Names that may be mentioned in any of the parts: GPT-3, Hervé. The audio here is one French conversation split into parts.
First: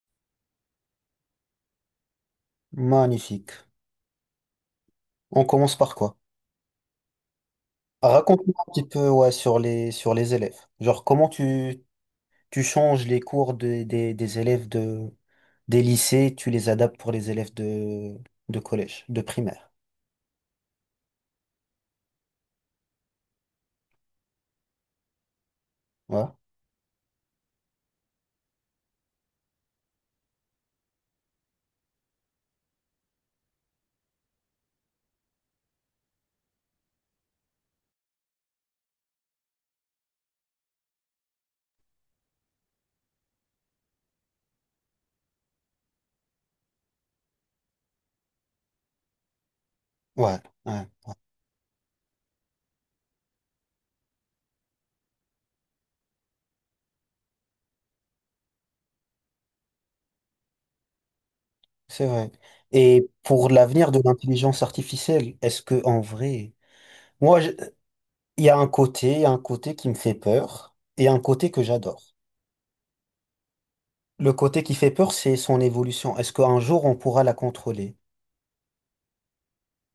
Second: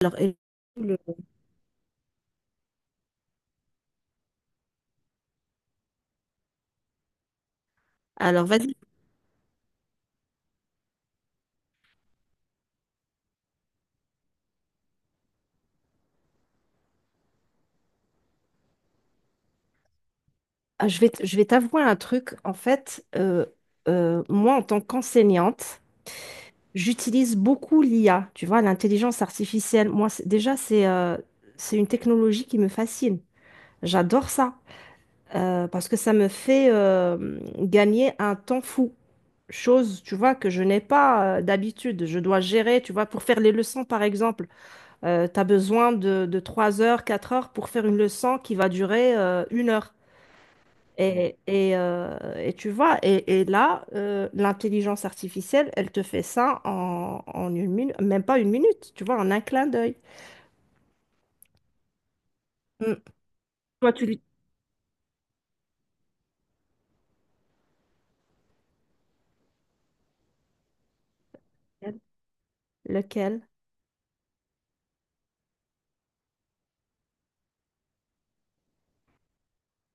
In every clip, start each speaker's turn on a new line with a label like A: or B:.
A: Alors, et- le-
B: Magnifique. On commence par quoi? Ah,
A: alors,
B: raconte-moi un
A: vas-y.
B: petit peu ouais, sur les élèves. Genre, comment tu changes les cours des élèves des lycées, tu les adaptes pour les élèves de collège, de primaire.
A: Ah, je vais t'avouer un truc. En fait, moi, en tant qu'enseignante,
B: Ouais,
A: j'utilise beaucoup l'IA, tu vois, l'intelligence artificielle. Moi, déjà, c'est une technologie qui me fascine. J'adore ça parce que ça me fait gagner un temps fou. Chose, tu vois, que je n'ai pas d'habitude. Je dois gérer, tu vois, pour faire les leçons, par exemple. Tu as besoin de 3 heures, 4 heures pour faire une leçon qui va durer une heure.
B: ouais, ouais,
A: Et tu vois, et là, l'intelligence artificielle, elle te fait ça en une minute, même pas une minute, tu vois, en un clin d'œil.
B: c'est vrai.
A: Mm.
B: Et pour l'avenir
A: Toi,
B: de
A: tu lui...
B: l'intelligence artificielle, est-ce que en vrai, moi, je- il y a un côté, il y a un côté qui me fait peur et un côté que j'adore.
A: Lequel?
B: Le côté qui fait peur, c'est son évolution. Est-ce qu'un jour on pourra la contrôler?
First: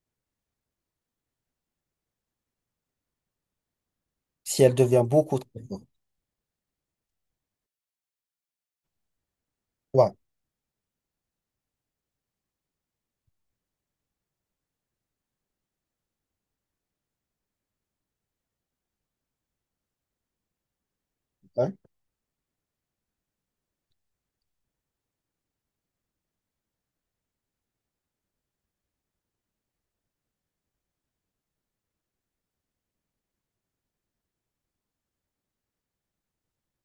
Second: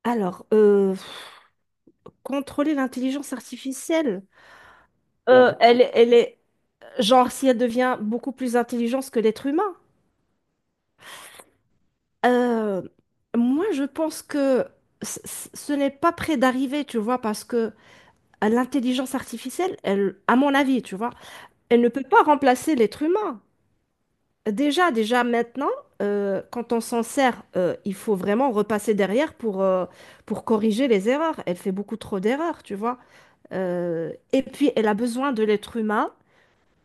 A: Alors, contrôler l'intelligence artificielle,
B: Si elle devient beaucoup
A: Ouais.
B: trop forte.
A: Genre, si elle devient beaucoup plus intelligente que l'être humain.
B: Ouais,
A: Euh, Moi, je pense que ce n'est pas près d'arriver, tu vois, parce que l'intelligence artificielle, elle, à mon avis, tu vois,
B: ouais,
A: elle ne peut pas remplacer l'être humain. Déjà maintenant, quand on s'en sert, il faut vraiment repasser derrière pour corriger les erreurs. Elle fait beaucoup trop d'erreurs, tu vois. Et puis, elle a besoin de l'être humain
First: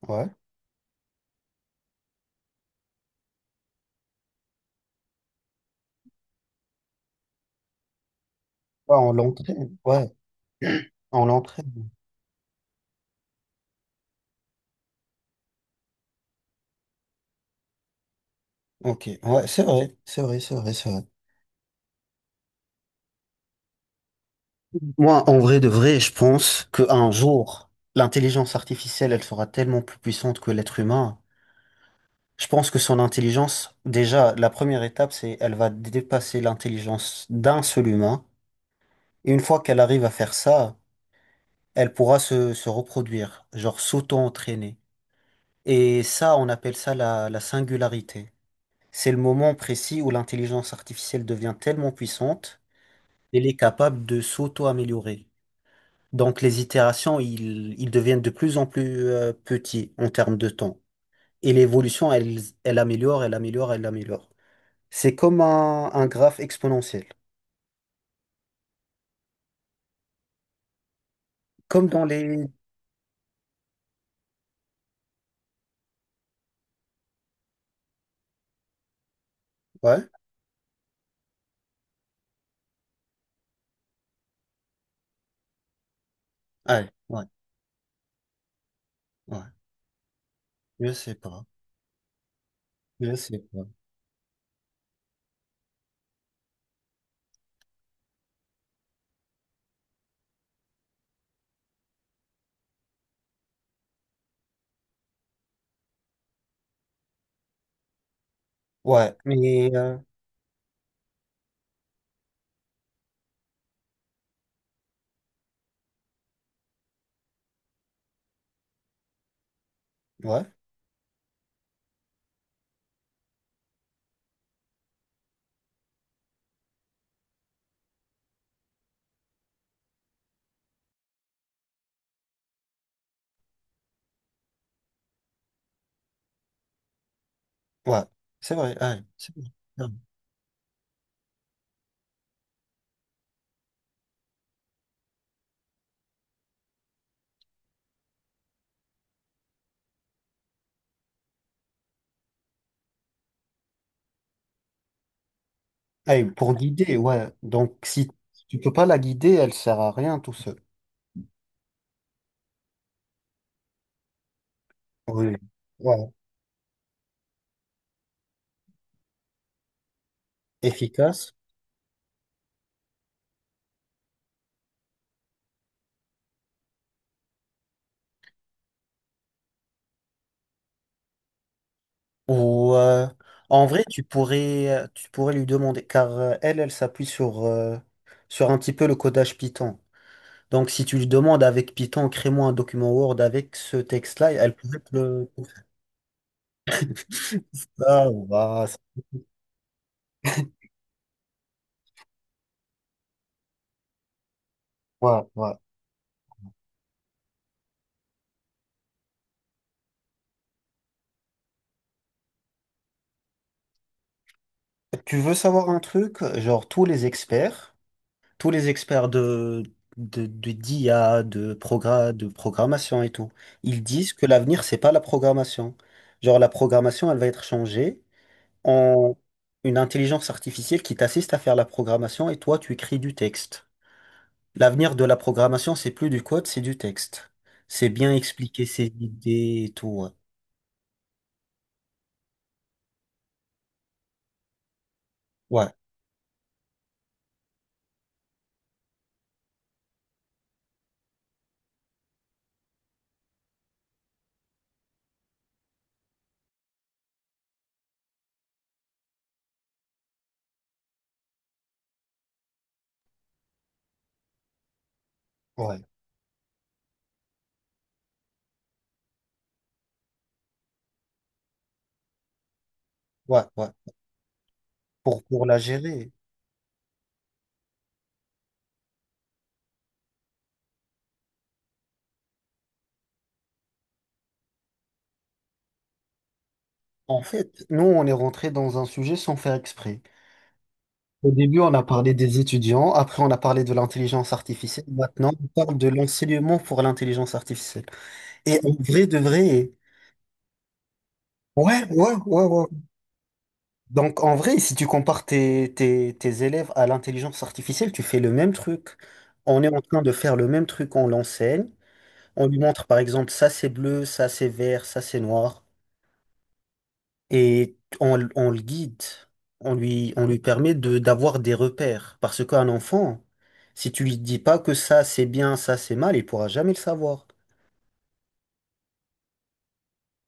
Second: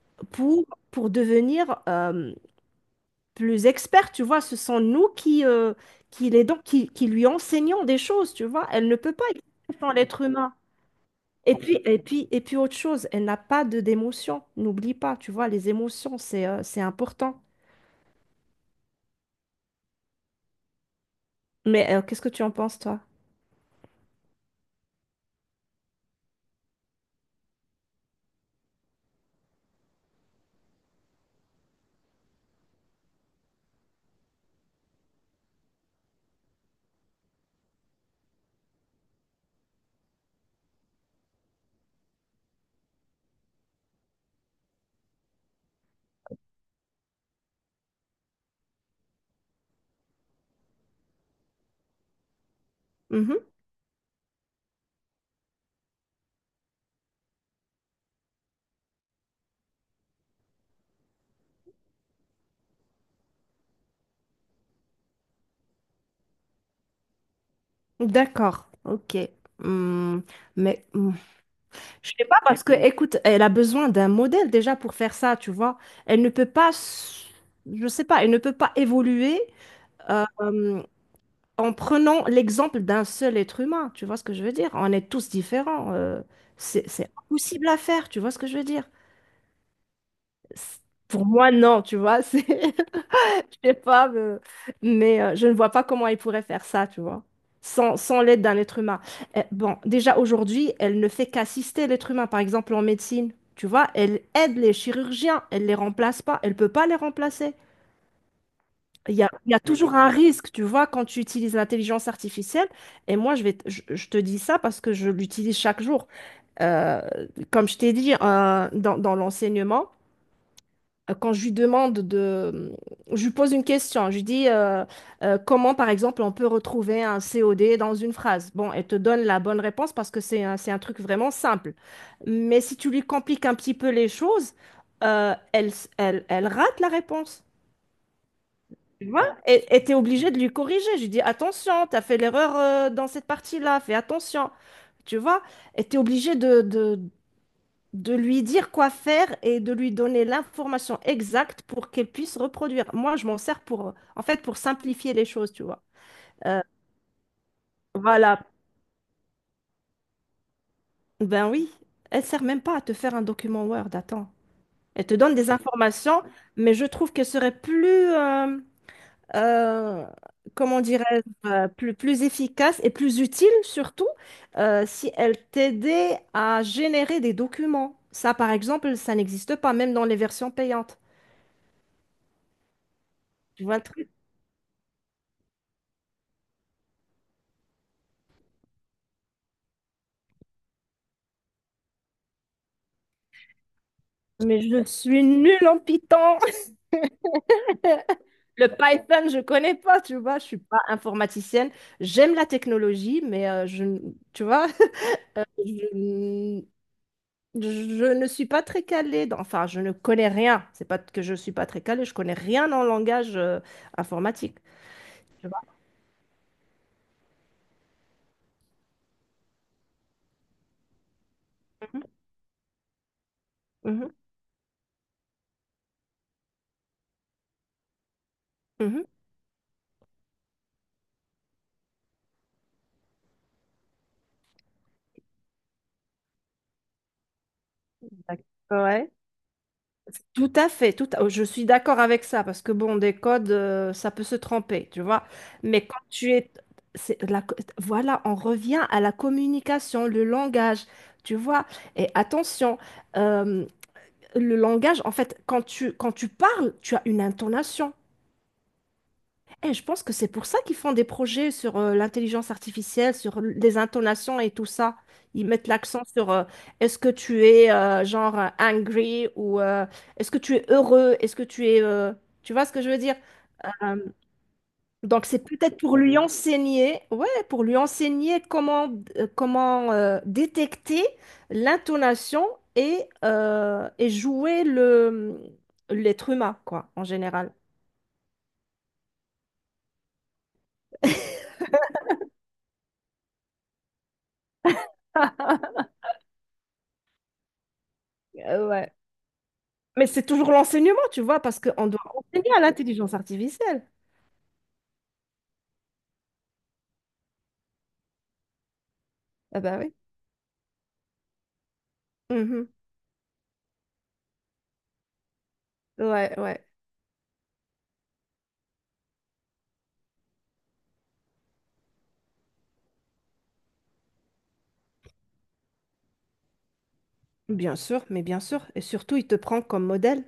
B: ouais.
A: pour, pour devenir plus expert, tu vois. Ce sont nous qui l'aidons, qui lui enseignons des choses, tu vois. Elle ne
B: Ouais,
A: peut
B: on
A: pas
B: l'entraîne.
A: exister sans
B: Ouais,
A: l'être humain.
B: on
A: Et puis,
B: l'entraîne.
A: et puis, et puis autre chose, elle n'a pas de d'émotion. N'oublie pas, tu vois, les émotions, c'est important.
B: Ok, ouais, c'est vrai, c'est vrai, c'est vrai, c'est vrai.
A: Mais qu'est-ce que tu en penses, toi?
B: Moi, en vrai de vrai, je pense qu'un jour, l'intelligence artificielle, elle sera tellement plus puissante que l'être humain. Je pense que son intelligence, déjà, la première étape, c'est elle va dépasser l'intelligence d'un seul humain. Et une fois qu'elle arrive à faire ça, elle pourra se reproduire, genre s'auto-entraîner. Et ça, on appelle ça la singularité. C'est le moment précis où l'intelligence artificielle devient tellement puissante qu'elle
A: Mhm.
B: est capable de s'auto-améliorer. Donc les itérations, ils deviennent de plus en plus petits en termes de temps. Et l'évolution, elle améliore, elle améliore, elle améliore. C'est comme un graphe exponentiel.
A: D'accord, ok. Hmm. Mais
B: Comme dans
A: je sais pas
B: les.
A: parce que, écoute, elle a besoin d'un modèle déjà pour faire ça, tu vois. Elle ne peut pas, je sais pas, elle ne peut pas évoluer
B: Ouais,
A: euh, euh, en prenant l'exemple d'un seul être humain. Tu vois ce que je veux dire? On est tous différents. C'est
B: ouais,
A: c'est
B: ouais,
A: impossible à faire, tu vois ce que je veux dire?
B: ouais.
A: C'est-
B: Je sais
A: Pour
B: pas.
A: moi, non, tu vois. C'est Je
B: Je sais pas.
A: sais pas, mais, je ne vois pas comment elle pourrait faire ça, tu vois, sans l'aide d'un être humain. Eh, bon, déjà aujourd'hui, elle ne fait qu'assister l'être humain, par exemple en médecine, tu vois, elle aide les chirurgiens, elle les remplace pas, elle peut pas les remplacer. Il
B: Ouais,
A: y a, il y a
B: mais,
A: toujours un risque, tu vois, quand tu utilises l'intelligence artificielle. Et moi, je te dis ça parce que je l'utilise chaque jour. Euh, Comme je t'ai dit, dans l'enseignement
B: ouais,
A: quand je lui demande de... Je lui pose une question. Je lui dis comment, par exemple, on peut retrouver un COD dans une phrase. Bon, elle te donne la bonne réponse parce que c'est un truc vraiment simple. Mais si tu lui compliques un petit peu les choses, elle rate la réponse.
B: ouais. C'est vrai, ouais,
A: Tu
B: c'est
A: vois? Et
B: vrai.
A: t'es obligé de lui corriger. Je lui dis attention, t'as fait l'erreur dans cette partie-là, fais attention. Tu vois? Et t'es obligé de lui dire quoi faire et de lui donner l'information exacte pour qu'elle puisse reproduire. Moi, je m'en sers pour, en fait, pour simplifier les choses, tu vois.
B: Ah, et pour
A: Euh,
B: guider, ouais. Donc, si
A: voilà.
B: tu peux pas la guider, elle sert à rien, tout seul.
A: Ben oui, elle sert même pas à te faire un document Word, attends. Elle te donne
B: Oui.
A: des
B: Ouais.
A: informations, mais je trouve qu'elle serait plus, euh, comment
B: Efficace.
A: dirais-je, plus efficace et plus utile surtout si elle t'aidait à générer des documents. Ça, par exemple, ça n'existe pas, même dans les versions payantes.
B: Ou
A: Tu
B: en
A: vois.
B: vrai, tu pourrais lui demander, car elle s'appuie sur un petit peu le codage Python. Donc, si tu lui demandes avec Python, crée-moi un document Word avec ce texte-là, elle
A: Mais
B: pourrait
A: je
B: te
A: suis
B: le.
A: nulle en Python.
B: Ah,
A: Le
B: ouais,
A: Python, je connais pas, tu vois. Je suis pas informaticienne. J'aime la technologie, mais tu vois,
B: ouais.
A: je, n- je ne suis pas très calée. Enfin, je ne connais rien. C'est pas que je suis pas très calée. Je connais rien en langage informatique.
B: Tu veux
A: Tu vois.
B: savoir un truc? Genre, tous les experts de, d'IA,
A: Mhm,
B: de programmation et tout, ils
A: mhm,
B: disent que l'avenir, c'est pas la programmation. Genre, la programmation, elle va être changée
A: mhm.
B: en une intelligence artificielle qui t'assiste à faire la programmation et toi, tu écris du texte. L'avenir de la programmation, c'est plus du code, c'est du texte. C'est bien
A: D'accord.
B: expliquer ses
A: Ouais.
B: idées et tout.
A: Tout à fait, tout à- Je suis d'accord avec ça parce que bon, des codes, ça peut se tromper, tu vois.
B: Ouais,
A: Mais quand tu es, voilà, on revient à la communication, le langage, tu vois. Et attention, euh, le langage, en fait, quand tu parles, tu as une intonation. Et je pense que c'est pour ça qu'ils font des projets sur l'intelligence artificielle, sur les intonations et tout ça. Ils mettent
B: ouais,
A: l'accent sur est-ce que tu es genre angry ou est-ce que tu es heureux, est-ce que tu es... Tu vois ce que je veux dire?
B: ouais, ouais. Ouais.
A: Euh,
B: Pour,
A: donc c'est
B: pour la
A: peut-être pour
B: gérer.
A: lui enseigner, ouais, pour lui enseigner comment détecter l'intonation et jouer l'être humain, quoi, en
B: En
A: général.
B: fait, nous, on est rentré dans un sujet sans faire exprès. Au début, on a parlé des étudiants, après on a parlé de l'intelligence artificielle, maintenant on parle de l'enseignement pour l'intelligence artificielle. Et en
A: Ouais.
B: vrai, de vrai,
A: Mais c'est toujours l'enseignement, tu vois, parce
B: ouais,
A: qu'on doit
B: ouais, ouais,
A: enseigner à
B: ouais.
A: l'intelligence artificielle.
B: Donc en vrai, si tu compares tes, tes élèves à l'intelligence artificielle, tu fais le même truc.
A: Ah
B: On est
A: bah
B: en
A: oui.
B: train de faire le même truc, on l'enseigne. On lui
A: Mhm.
B: montre par exemple, ça c'est bleu, ça c'est vert, ça c'est noir.
A: Ouais, ouais.
B: Et on le guide, on lui permet de d'avoir des repères. Parce qu'un enfant, si tu lui dis pas que ça c'est bien, ça c'est mal, il pourra jamais le savoir.
A: Bien sûr, mais bien sûr. Et surtout, il te prend comme modèle.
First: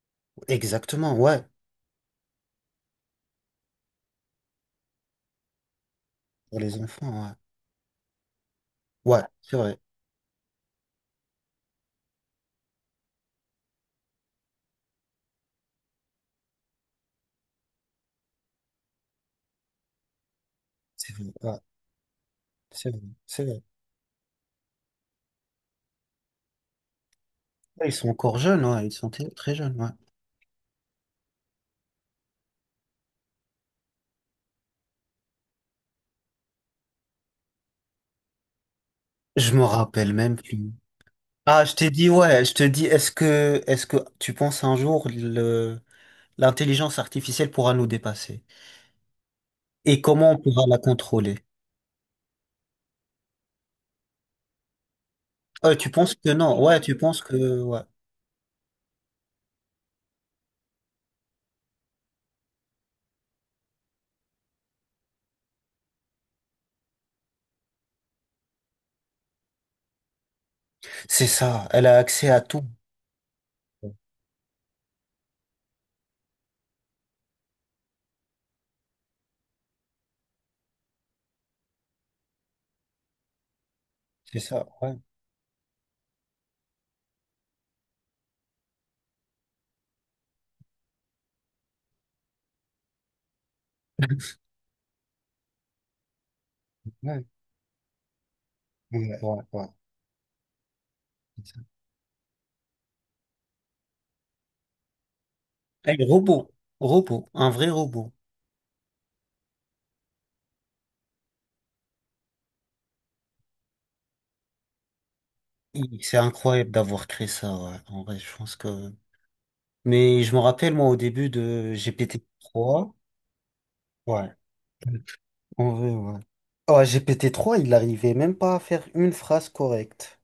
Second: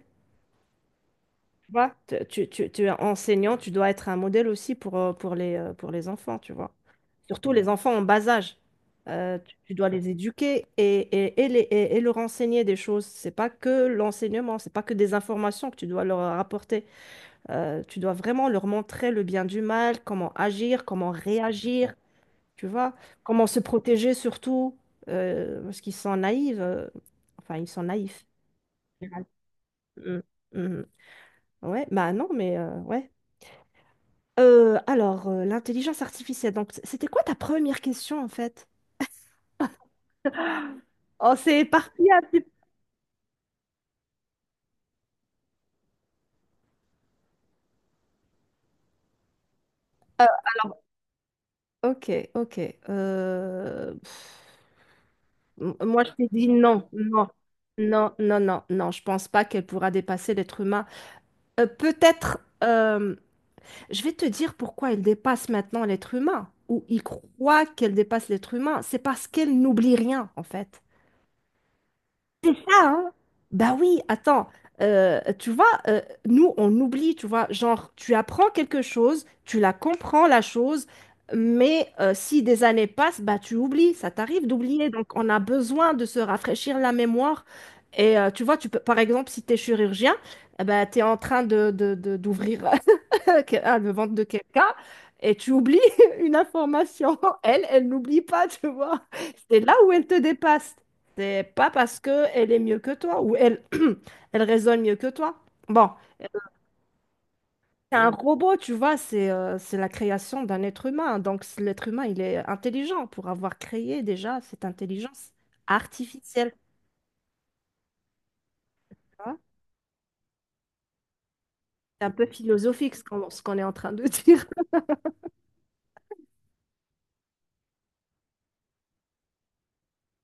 B: Exactement, ouais,
A: Tu vois, tu es enseignant, tu dois être un modèle aussi pour les enfants, tu
B: pour
A: vois.
B: les enfants, ouais.
A: Surtout les enfants en bas âge.
B: Ouais,
A: Euh, tu, tu dois les éduquer et leur enseigner des choses. C'est pas que l'enseignement, c'est pas que des informations que tu dois leur apporter. Tu dois vraiment leur montrer le bien du mal, comment agir, comment
B: c'est vrai, ouais,
A: réagir. Tu
B: c'est
A: vois,
B: vrai, c'est
A: comment se
B: vrai.
A: protéger surtout, parce qu'ils sont naïfs. Enfin, ils sont
B: Ouais, ils sont
A: naïfs.
B: encore jeunes, ouais, ils
A: Mm,
B: sont très très jeunes, ouais.
A: mm, mm. Ouais, bah non, mais ouais. Alors, l'intelligence artificielle, donc c'était quoi ta première question en fait?
B: Je me rappelle même plus.
A: Oh, c'est
B: Ah, je t'ai
A: parti
B: dit,
A: un petit
B: ouais,
A: peu.
B: je te dis, est-ce que tu penses un jour l'intelligence artificielle pourra nous dépasser? Et comment on pourra la
A: Alors,
B: contrôler?
A: ok, ok. euh, pff,
B: Ouais, tu
A: Moi, je
B: penses
A: t'ai
B: que
A: dit
B: non, ouais,
A: non,
B: tu penses
A: non,
B: que ouais.
A: non, non, non, non. Je pense pas qu'elle pourra dépasser l'être humain. Peut-être. Je vais te dire pourquoi elle dépasse maintenant l'être humain, ou il croit qu'elle dépasse l'être humain. C'est parce qu'elle n'oublie rien, en fait
B: C'est ça, elle a accès à tout.
A: ça, hein. Bah oui, attends. Tu vois, nous, on oublie, tu vois, genre, tu apprends quelque chose, tu la comprends, la chose, mais si des années passent, bah tu oublies, ça
B: C'est
A: t'arrive
B: ça,
A: d'oublier.
B: ouais.
A: Donc, on a besoin de se rafraîchir la mémoire. Et tu vois, tu peux, par exemple, si tu es chirurgien, eh ben, tu es en train d'ouvrir le ventre de quelqu'un et tu oublies une information.
B: Ouais,
A: Elle, elle n'oublie pas, tu vois.
B: ouais, ouais,
A: C'est
B: ouais.
A: là où elle te dépasse. C'est
B: C'est ça.
A: pas parce que elle est mieux que toi ou elle, elle raisonne mieux que toi. Bon,
B: Elle est robot, robot, un vrai
A: c'est un
B: robot.
A: Robot, tu vois, c'est la création d'un être humain. Donc l'être humain, il est intelligent pour avoir créé déjà cette intelligence
B: Hi, c'est
A: artificielle.
B: incroyable d'avoir créé ça, ouais. En vrai, je pense que.
A: Tu vois.
B: Mais je me rappelle, moi, au début de
A: C'est un peu
B: GPT-3,
A: philosophique ce qu'on est en train de
B: ouais,
A: dire.
B: en vrai, ouais. Ouais, GPT-3, il n'arrivait même pas à faire une phrase correcte.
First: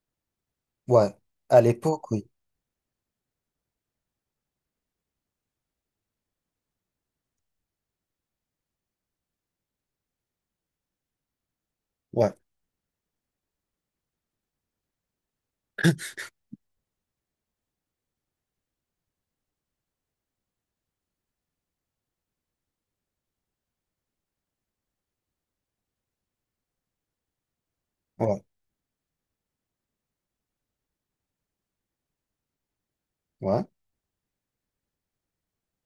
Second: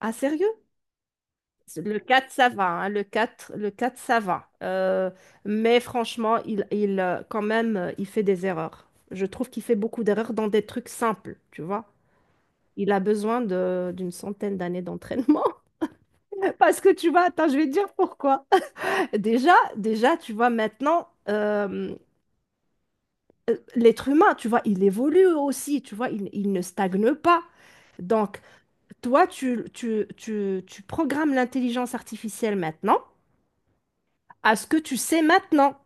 A: Ah, sérieux?
B: Ouais, à
A: Le
B: l'époque, oui.
A: 4 ça va, hein, le quatre ça va. Mais franchement, quand même, il fait des erreurs. Je trouve qu'il fait beaucoup d'erreurs dans des trucs simples, tu vois.
B: Ouais,
A: Il a besoin d'une centaine d'années d'entraînement. Parce que tu vois, attends, je vais te dire pourquoi. Déjà, tu vois, maintenant, l'être humain, tu vois, il, évolue aussi, tu vois, il ne stagne pas. Donc,
B: ouais,
A: toi, tu programmes l'intelligence artificielle maintenant
B: ouais.
A: à ce que tu sais maintenant.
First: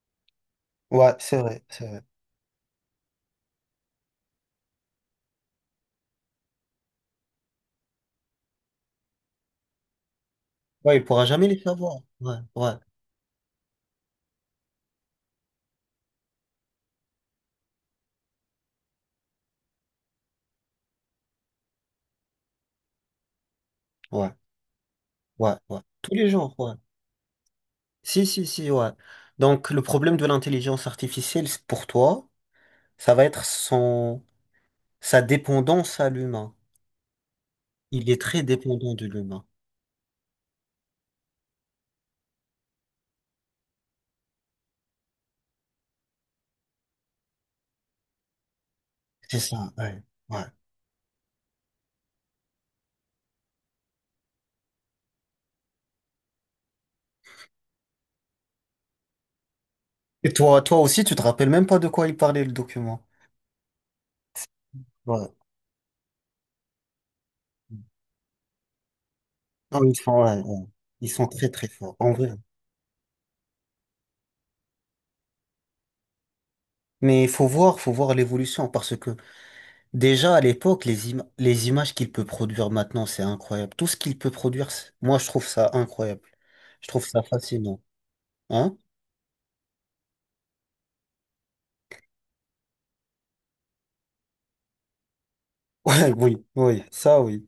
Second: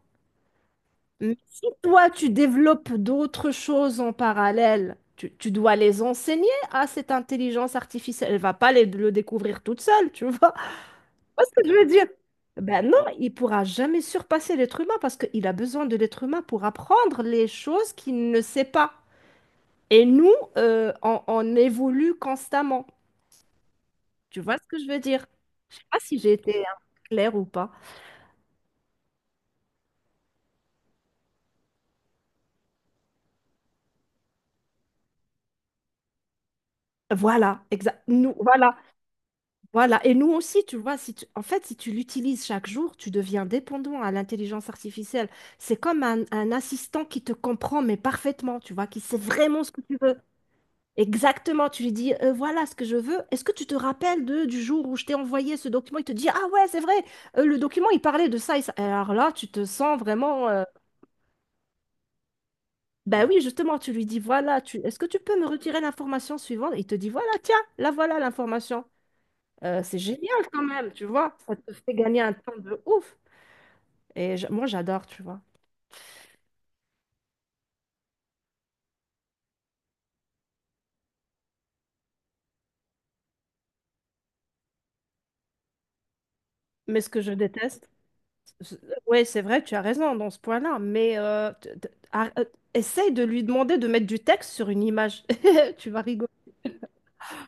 B: Ouais,
A: Mais
B: c'est vrai,
A: si
B: c'est vrai.
A: toi, tu développes d'autres choses en parallèle, tu dois les enseigner à cette intelligence artificielle. Elle va pas le découvrir toute seule, tu vois.
B: Ouais, il pourra
A: Vois
B: jamais
A: ce
B: les
A: que je veux
B: savoir.
A: dire?
B: Ouais, ouais,
A: Ben non, il pourra jamais surpasser l'être humain parce qu'il a besoin de l'être humain pour apprendre les choses qu'il ne sait pas. Et nous, on évolue constamment.
B: ouais.
A: Tu vois ce que je veux dire?
B: Ouais,
A: Je
B: ouais.
A: sais pas
B: Tous
A: si
B: les
A: j'ai
B: jours,
A: été,
B: ouais.
A: hein, claire ou pas.
B: Si, si, si, ouais. Donc, le problème de l'intelligence artificielle, pour toi, ça va être sa dépendance à l'humain.
A: Voilà, exact.
B: Il est
A: Nous,
B: très
A: voilà,
B: dépendant de l'humain.
A: voilà. Et nous aussi, tu vois, si tu- en fait, si tu l'utilises chaque jour, tu deviens dépendant à l'intelligence artificielle. C'est comme un assistant qui te comprend, mais parfaitement, tu vois, qui sait
B: C'est
A: vraiment
B: ça,
A: ce que tu
B: ouais.
A: veux.
B: Ouais.
A: Exactement, tu lui dis, voilà ce que je veux. Est-ce que tu te rappelles du jour où je t'ai envoyé ce document? Il te dit, ah ouais, c'est vrai, le document, il parlait de ça, et ça. Alors là, tu te sens
B: Et
A: vraiment...
B: toi, toi aussi, tu te rappelles même pas de quoi il parlait, le document.
A: Ben oui, justement, tu lui dis, voilà, tu... est-ce que tu
B: Ouais.
A: peux me retirer l'information suivante? Il te dit, voilà, tiens, là voilà l'information.
B: Non, ils
A: C'est
B: sont, ouais,
A: génial quand
B: ouais.
A: même, tu
B: Ils sont
A: vois.
B: très,
A: Ça
B: très
A: te fait
B: forts, en
A: gagner un
B: vrai.
A: temps de ouf. Et moi, j'adore, tu vois.
B: Mais il faut voir l'évolution, parce que déjà, à l'époque, les images qu'il peut produire maintenant, c'est incroyable. Tout ce qu'il peut produire, moi, je trouve ça incroyable. Je
A: Mais
B: trouve
A: ce que
B: ça
A: je
B: fascinant.
A: déteste,
B: Hein?
A: oui, c'est vrai, tu as raison dans ce point-là, mais essaye de lui demander de mettre du texte sur une image. Tu vas
B: Ouais,
A: rigoler.
B: oui, oui, ça, oui,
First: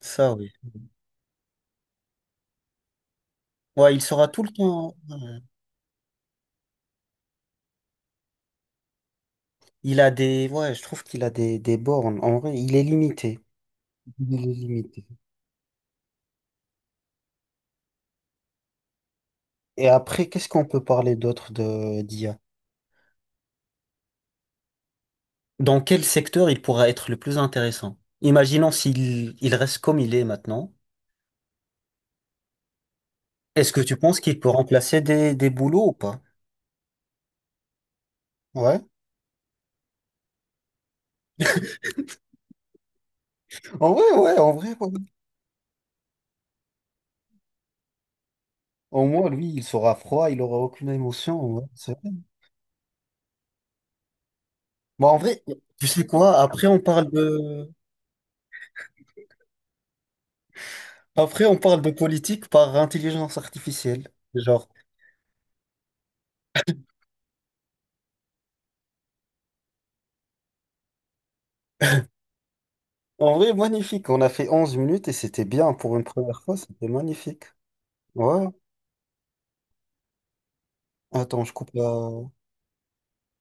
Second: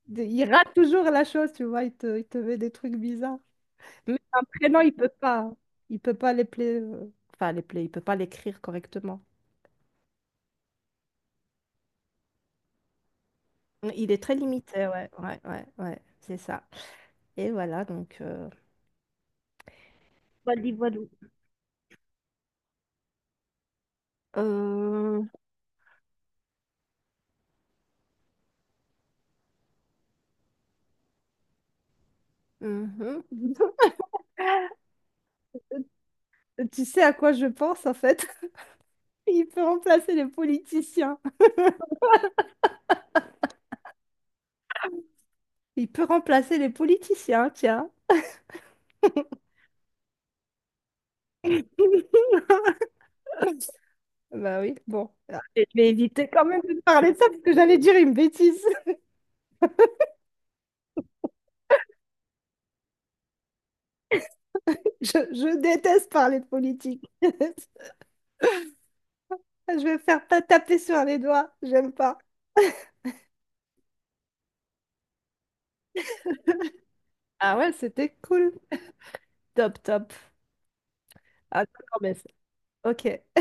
B: ça,
A: Il
B: oui.
A: rate toujours la chose, tu vois, il te met des trucs bizarres.
B: Ouais, il
A: Mais
B: sera tout
A: un
B: le
A: prénom, il
B: temps.
A: peut pas. Il peut pas enfin, les play, il peut pas l'écrire correctement.
B: Il a des. Ouais, je trouve qu'il a des bornes. En vrai, il est limité.
A: Il est
B: Il
A: très
B: est
A: limité,
B: limité.
A: ouais, ouais, ouais, ouais, c'est ça. Et voilà, donc...
B: Et après, qu'est-ce qu'on
A: Wally
B: peut
A: Walou.
B: parler d'autre de d'IA?
A: Euh,
B: Dans quel secteur il pourra être le plus intéressant? Imaginons s'il il reste comme il est maintenant.
A: mhm.
B: Est-ce que tu penses qu'il peut remplacer des boulots ou pas?
A: Tu sais à quoi je pense, en fait?
B: Ouais.
A: Il peut remplacer les politiciens.
B: En vrai, ouais, en vrai, ouais.
A: Il peut remplacer les politiciens, tiens.
B: Au moins, lui, il sera froid, il aura aucune émotion. Ouais, c'est vrai.
A: Bah oui,
B: Bon,
A: bon.
B: en
A: Ah,
B: vrai,
A: je
B: tu
A: vais
B: sais
A: éviter
B: quoi?
A: quand même
B: Après, on
A: de
B: parle
A: parler de ça parce que
B: de.
A: j'allais dire une bêtise.
B: Après, on parle de politique par intelligence artificielle. Genre,
A: Je déteste parler de politique. Je vais faire taper sur les doigts. J'aime pas.
B: en vrai, magnifique. On a fait 11 minutes et c'était bien pour une première fois. C'était magnifique.
A: Ah ouais, c'était
B: Ouais.
A: cool. Top, top.
B: Attends, je
A: Ah,
B: coupe
A: d'accord, mais...
B: la.
A: c'est- Ok.